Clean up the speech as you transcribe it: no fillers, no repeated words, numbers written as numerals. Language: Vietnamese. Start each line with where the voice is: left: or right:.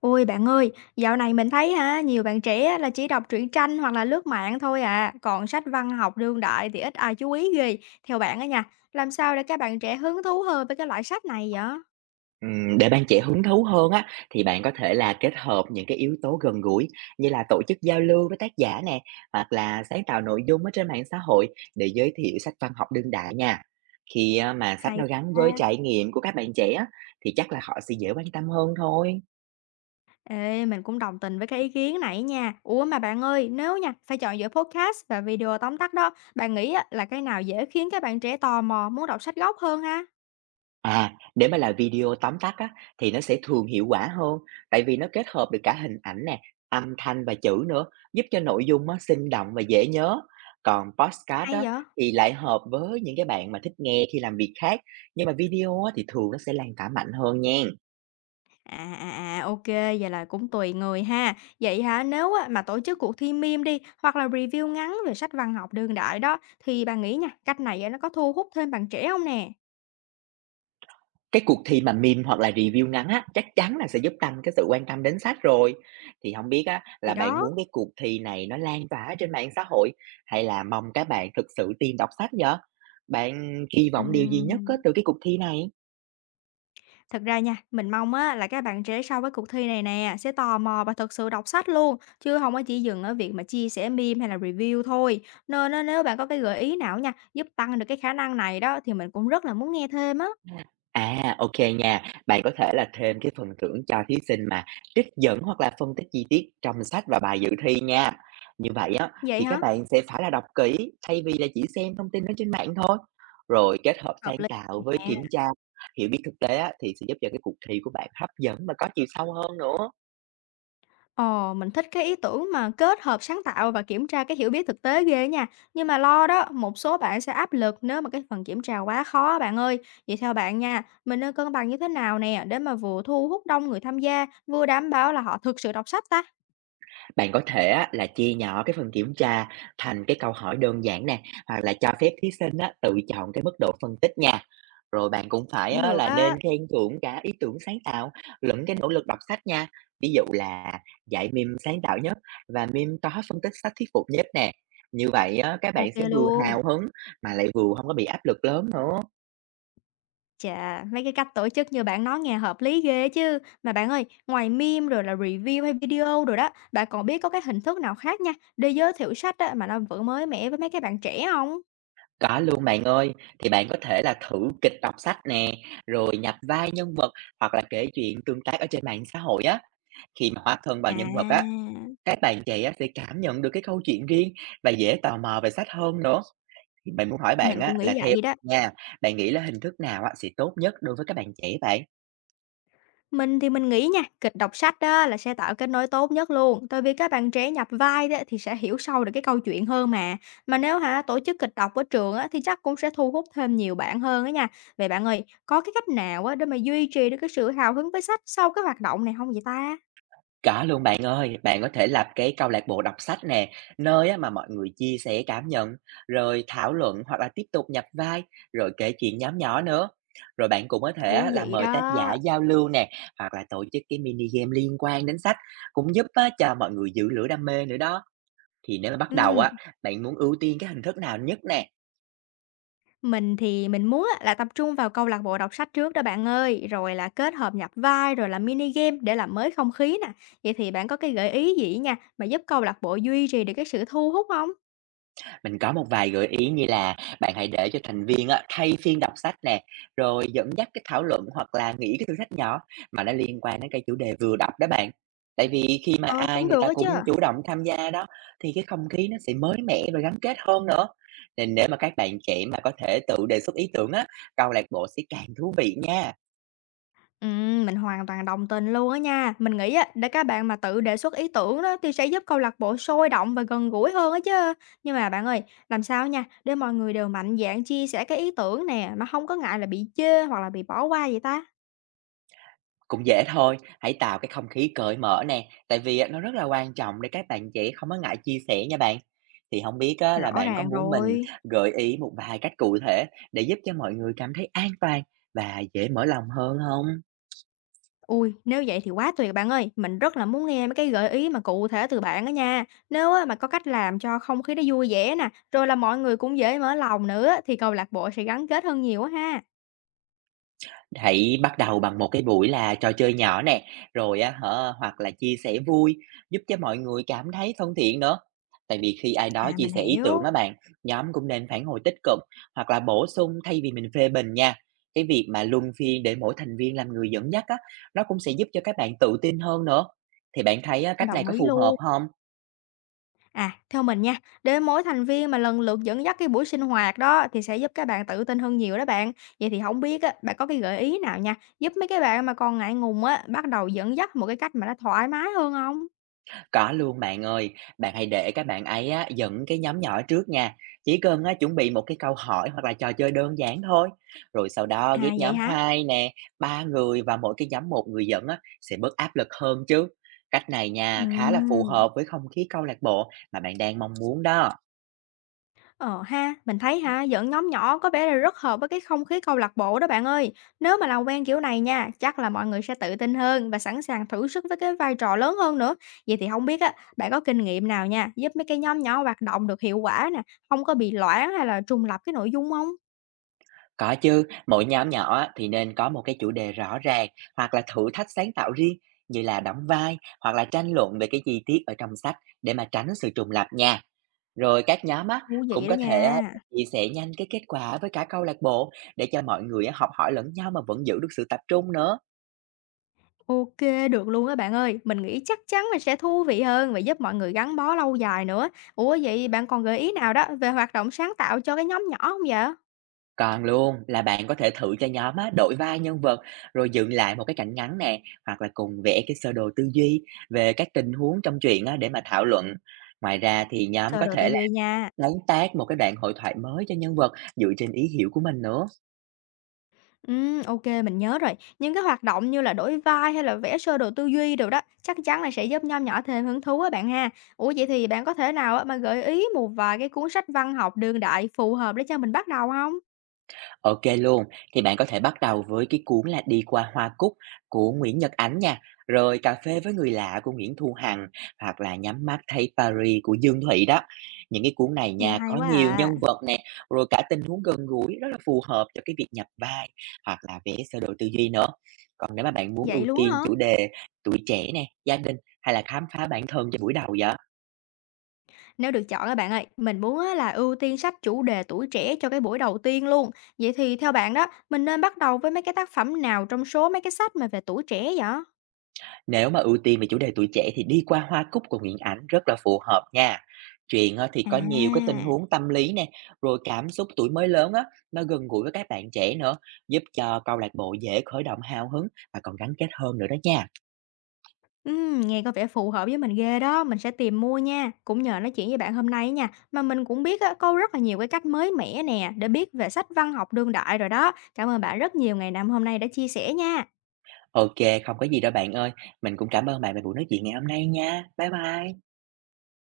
left: Ôi bạn ơi, dạo này mình thấy ha nhiều bạn trẻ á là chỉ đọc truyện tranh hoặc là lướt mạng thôi à, còn sách văn học đương đại thì ít ai chú ý ghê. Theo bạn á nha, làm sao để các bạn trẻ hứng thú hơn với cái loại sách này vậy?
right: Để bạn trẻ hứng thú hơn á, thì bạn có thể là kết hợp những cái yếu tố gần gũi như là tổ chức giao lưu với tác giả nè, hoặc là sáng tạo nội dung ở trên mạng xã hội để giới thiệu sách văn học đương đại nha. Khi á, mà sách
left: Hay
right: nó gắn với
left: quá.
right: trải nghiệm của các bạn trẻ á, thì chắc là họ sẽ dễ quan tâm hơn thôi.
left: Ê, mình cũng đồng tình với cái ý kiến này nha. Ủa mà bạn ơi, nếu nha, phải chọn giữa podcast và video tóm tắt đó, bạn nghĩ á, là cái nào dễ khiến các bạn trẻ tò mò muốn đọc sách gốc hơn ha?
right: À, để mà làm video tóm tắt á, thì nó sẽ thường hiệu quả hơn, tại vì nó kết hợp được cả hình ảnh nè, âm thanh và chữ nữa, giúp cho nội dung á, sinh động và dễ nhớ. Còn podcast
left: Hay
right: á,
left: vậy?
right: thì lại hợp với những cái bạn mà thích nghe khi làm việc khác, nhưng mà video á, thì thường nó sẽ lan tỏa mạnh hơn nha.
left: À, à, à, ô vậy là cũng tùy người ha. Vậy hả, nếu á mà tổ chức cuộc thi meme đi, hoặc là review ngắn về sách văn học đương đại đó, thì bạn nghĩ nha, cách này á nó có thu hút thêm bạn trẻ không nè?
right: Cái cuộc thi mà meme hoặc là review ngắn á, chắc chắn là sẽ giúp tăng cái sự quan tâm đến sách rồi. Thì không biết á
left: Thì
right: là bạn
left: đó,
right: muốn cái cuộc thi này nó lan tỏa trên mạng xã hội hay là mong các bạn thực sự tìm đọc sách vậy? Bạn kỳ vọng điều gì nhất á
left: ừm,
right: từ cái cuộc thi này?
left: thật ra nha, mình mong á là các bạn trẻ sau với cuộc thi này nè sẽ tò mò và thực sự đọc sách luôn, chứ không có chỉ dừng ở việc mà chia sẻ meme hay là review thôi. Nên á nếu bạn có cái gợi ý nào nha, giúp tăng được cái khả năng này đó thì mình cũng rất là muốn nghe thêm á.
right: À, OK nha. Bạn có thể là thêm cái phần thưởng cho thí sinh mà trích dẫn hoặc là phân tích chi tiết trong sách và bài dự thi nha. Như vậy á,
left: Vậy
right: thì các
left: hả?
right: bạn sẽ phải là đọc kỹ thay vì là chỉ xem thông tin ở trên mạng thôi. Rồi kết hợp
left: Hợp
right: sáng
left: lý.
right: tạo với kiểm tra, hiểu biết thực tế á, thì sẽ giúp cho cái cuộc thi của bạn hấp dẫn và có chiều sâu hơn nữa.
left: Ồ mình thích cái ý tưởng mà kết hợp sáng tạo và kiểm tra cái hiểu biết thực tế ghê nha. Nhưng mà lo đó, một số bạn sẽ áp lực nếu mà cái phần kiểm tra quá khó á bạn ơi. Vậy theo bạn nha, mình nên cân bằng như thế nào nè để mà vừa thu hút đông người tham gia, vừa đảm bảo là họ thực sự đọc sách ta?
right: Bạn có thể á, là chia nhỏ cái phần kiểm tra thành cái câu hỏi đơn giản nè, hoặc là cho phép thí sinh á, tự chọn cái mức độ phân tích nha. Rồi bạn cũng phải
left: Cũng
right: á,
left: được
right: là
left: á.
right: nên khen thưởng cả ý tưởng sáng tạo lẫn cái nỗ lực đọc sách nha. Ví dụ là giải meme sáng tạo nhất và meme có phân tích sách thuyết phục nhất nè. Như vậy á, các bạn
left: Ok
right: sẽ vừa
left: luôn.
right: hào hứng mà lại vừa không có bị áp lực lớn nữa.
left: Chà, mấy cái cách tổ chức như bạn nói nghe hợp lý ghê chứ. Mà bạn ơi, ngoài meme rồi là review hay video rồi đó, bạn còn biết có cái hình thức nào khác nha, để giới thiệu sách á, mà nó vẫn mới mẻ với mấy cái bạn trẻ không?
right: Có luôn bạn ơi, thì bạn có thể là thử kịch đọc sách nè, rồi nhập vai nhân vật hoặc là kể chuyện tương tác ở trên mạng xã hội á. Khi mà hóa thân vào
left: À.
right: nhân vật á, các bạn trẻ á sẽ cảm nhận được cái câu chuyện riêng và dễ tò mò về sách hơn nữa. Thì mình muốn hỏi bạn
left: Mình
right: á
left: cũng
right: là
left: nghĩ
right: theo
left: vậy đó.
right: nha, bạn nghĩ là hình thức nào á sẽ tốt nhất đối với các bạn trẻ vậy?
left: Mình thì mình nghĩ nha, kịch đọc sách đó là sẽ tạo kết nối tốt nhất luôn, tại vì các bạn trẻ nhập vai đó thì sẽ hiểu sâu được cái câu chuyện hơn mà. Mà nếu hả tổ chức kịch đọc ở trường á thì chắc cũng sẽ thu hút thêm nhiều bạn hơn á nha. Vậy bạn ơi, có cái cách nào á để mà duy trì được cái sự hào hứng với sách sau cái hoạt động này không vậy ta?
right: Có luôn bạn ơi, bạn có thể lập cái câu lạc bộ đọc sách nè, nơi á mà mọi người chia sẻ cảm nhận, rồi thảo luận hoặc là tiếp tục nhập vai, rồi kể chuyện nhóm nhỏ nữa. Rồi bạn cũng có thể
left: Thú
right: á, là
left: vị
right: mời tác giả
left: đó.
right: giao lưu nè, hoặc là tổ chức cái mini game liên quan đến sách, cũng giúp á, cho mọi người giữ lửa đam mê nữa đó. Thì nếu mà bắt đầu
left: Ừ.
right: á, bạn muốn ưu tiên cái hình thức nào nhất nè?
left: Mình thì mình muốn á là tập trung vào câu lạc bộ đọc sách trước đó bạn ơi, rồi là kết hợp nhập vai rồi là mini game để làm mới không khí nè. Vậy thì bạn có cái gợi ý gì nha mà giúp câu lạc bộ duy trì được cái sự thu hút không?
right: Mình có một vài gợi ý như là bạn hãy để cho thành viên á, thay phiên đọc sách nè, rồi dẫn dắt cái thảo luận hoặc là nghĩ cái thử thách nhỏ mà nó liên quan đến cái chủ đề vừa đọc đó bạn. Tại vì khi mà
left: Ờ,
right: ai
left: cũng
right: người
left: được
right: ta
left: đó
right: cũng
left: chứ.
right: chủ động tham gia đó thì cái không khí nó sẽ mới mẻ và gắn kết hơn nữa. Nên nếu mà các bạn trẻ mà có thể tự đề xuất ý tưởng á, câu lạc bộ sẽ càng thú vị nha.
left: Ừ, mình hoàn toàn đồng tình luôn á nha. Mình nghĩ á, để các bạn mà tự đề xuất ý tưởng đó thì sẽ giúp câu lạc bộ sôi động và gần gũi hơn á chứ. Nhưng mà bạn ơi, làm sao nha để mọi người đều mạnh dạn chia sẻ cái ý tưởng nè mà không có ngại là bị chê hoặc là bị bỏ qua vậy ta?
right: Cũng dễ thôi, hãy tạo cái không khí cởi mở nè, tại vì á, nó rất là quan trọng để các bạn trẻ không có ngại chia sẻ nha bạn. Thì không biết á, là
left: Rõ
right: bạn có
left: ràng
right: muốn mình
left: rồi.
right: gợi ý một vài cách cụ thể để giúp cho mọi người cảm thấy an toàn và dễ mở lòng hơn không?
left: Ui nếu vậy thì quá tuyệt bạn ơi, mình rất là muốn nghe mấy cái gợi ý mà cụ thể từ bạn đó nha. Nếu á, mà có cách làm cho không khí nó vui vẻ nè, rồi là mọi người cũng dễ mở lòng nữa thì câu lạc bộ sẽ gắn kết hơn nhiều á ha.
right: Hãy bắt đầu bằng một cái buổi là trò chơi nhỏ nè, rồi á hả, hoặc là chia sẻ vui, giúp cho mọi người cảm thấy thân thiện nữa. Tại vì khi ai đó
left: À
right: chia
left: mình
right: sẻ ý
left: hiểu,
right: tưởng á bạn, nhóm cũng nên phản hồi tích cực hoặc là bổ sung thay vì mình phê bình nha. Cái việc mà luân phiên để mỗi thành viên làm người dẫn dắt á, nó cũng sẽ giúp cho các bạn tự tin hơn nữa. Thì bạn thấy á, cách này
left: đồng
right: có
left: ý
right: phù hợp
left: luôn.
right: không?
left: À theo mình nha, để mỗi thành viên mà lần lượt dẫn dắt cái buổi sinh hoạt đó thì sẽ giúp các bạn tự tin hơn nhiều đó bạn. Vậy thì không biết á, bạn có cái gợi ý nào nha, giúp mấy cái bạn mà còn ngại ngùng á bắt đầu dẫn dắt một cái cách mà nó thoải mái hơn không?
right: Có luôn bạn ơi, bạn hãy để các bạn ấy á, dẫn cái nhóm nhỏ trước nha. Chỉ cần á, chuẩn bị một cái câu hỏi hoặc là trò chơi đơn giản thôi. Rồi sau đó ghép
left: À vậy
right: nhóm
left: hả?
right: 2 nè, 3 người và mỗi cái nhóm một người dẫn á, sẽ bớt áp lực hơn chứ. Cách này nha, khá là phù
left: Ừm.
right: hợp với không khí câu lạc bộ mà bạn đang mong muốn đó.
left: Ờ ha, mình thấy ha, dẫn nhóm nhỏ có vẻ là rất hợp với cái không khí câu lạc bộ đó bạn ơi. Nếu mà làm quen kiểu này nha, chắc là mọi người sẽ tự tin hơn và sẵn sàng thử sức với cái vai trò lớn hơn nữa. Vậy thì không biết á, bạn có kinh nghiệm nào nha, giúp mấy cái nhóm nhỏ hoạt động được hiệu quả nè, không có bị loãng hay là trùng lặp cái nội dung không?
right: Có chứ, mỗi nhóm nhỏ á, thì nên có một cái chủ đề rõ ràng hoặc là thử thách sáng tạo riêng như là đóng vai hoặc là tranh luận về cái chi tiết ở trong sách để mà tránh sự trùng lặp nha. Rồi các nhóm á,
left: Thú
right: cũng
left: vị đó
right: có thể á
left: nha.
right: chia sẻ nhanh cái kết quả với cả câu lạc bộ để cho mọi người á học hỏi lẫn nhau mà vẫn giữ được sự tập trung nữa.
left: Ok, được luôn á bạn ơi. Mình nghĩ chắc chắn là sẽ thú vị hơn và giúp mọi người gắn bó lâu dài nữa. Ủa vậy bạn còn gợi ý nào đó về hoạt động sáng tạo cho cái nhóm nhỏ không vậy?
right: Còn luôn là bạn có thể thử cho nhóm á đổi vai nhân vật rồi dựng lại một cái cảnh ngắn nè hoặc là cùng vẽ cái sơ đồ tư duy về các tình huống trong chuyện á để mà thảo luận. Ngoài ra thì nhóm
left: Sơ
right: có
left: đồ tư
right: thể là
left: duy nha.
right: sáng tác một cái đoạn hội thoại mới cho nhân vật dựa trên ý hiểu của mình nữa.
left: Ô mình nhớ rồi. Những cái hoạt động như là đổi vai hay là vẽ sơ đồ tư duy đều đó, chắc chắn là sẽ giúp nhóm nhỏ thêm hứng thú á bạn ha. Ủa, vậy thì bạn có thể nào á mà gợi ý một vài cái cuốn sách văn học đương đại phù hợp để cho mình bắt đầu không?
right: OK luôn, thì bạn có thể bắt đầu với cái cuốn là "Đi qua Hoa Cúc" của Nguyễn Nhật Ánh nha, rồi "Cà phê với người lạ" của Nguyễn Thu Hằng, hoặc là "Nhắm mắt thấy Paris" của Dương Thụy đó. Những cái cuốn này
left: Nghe
right: nha,
left: hay
right: có
left: quá
right: nhiều nhân
left: à.
right: vật nè, rồi cả tình huống gần gũi, rất là phù hợp cho cái việc nhập vai hoặc là vẽ sơ đồ tư duy nữa. Còn nếu mà bạn muốn
left: Vậy
right: ưu
left: luôn á
right: tiên
left: hả?
right: chủ đề tuổi trẻ nè, gia đình hay là khám phá bản thân cho buổi đầu vậy?
left: Nếu được chọn á bạn ơi, mình muốn á là ưu tiên sách chủ đề tuổi trẻ cho cái buổi đầu tiên luôn. Vậy thì theo bạn đó, mình nên bắt đầu với mấy cái tác phẩm nào trong số mấy cái sách mà về tuổi trẻ vậy?
right: Nếu mà ưu tiên về chủ đề tuổi trẻ thì Đi qua Hoa Cúc của Nguyễn Ánh rất là phù hợp nha. Chuyện á, thì có nhiều cái tình
left: À.
right: huống tâm lý nè, rồi cảm xúc tuổi mới lớn á, nó gần gũi với các bạn trẻ nữa, giúp cho câu lạc bộ dễ khởi động hào hứng và còn gắn kết hơn nữa đó nha.
left: Nghe có vẻ phù hợp với mình ghê đó, mình sẽ tìm mua nha. Cũng nhờ nói chuyện với bạn hôm nay á nha, mà mình cũng biết á, có rất là nhiều cái cách mới mẻ nè, để biết về sách văn học đương đại rồi đó. Cảm ơn bạn rất nhiều ngày năm hôm nay đã chia sẻ nha.
right: OK, không có gì đâu bạn ơi. Mình cũng cảm ơn bạn về buổi nói chuyện ngày hôm nay nha. Bye bye.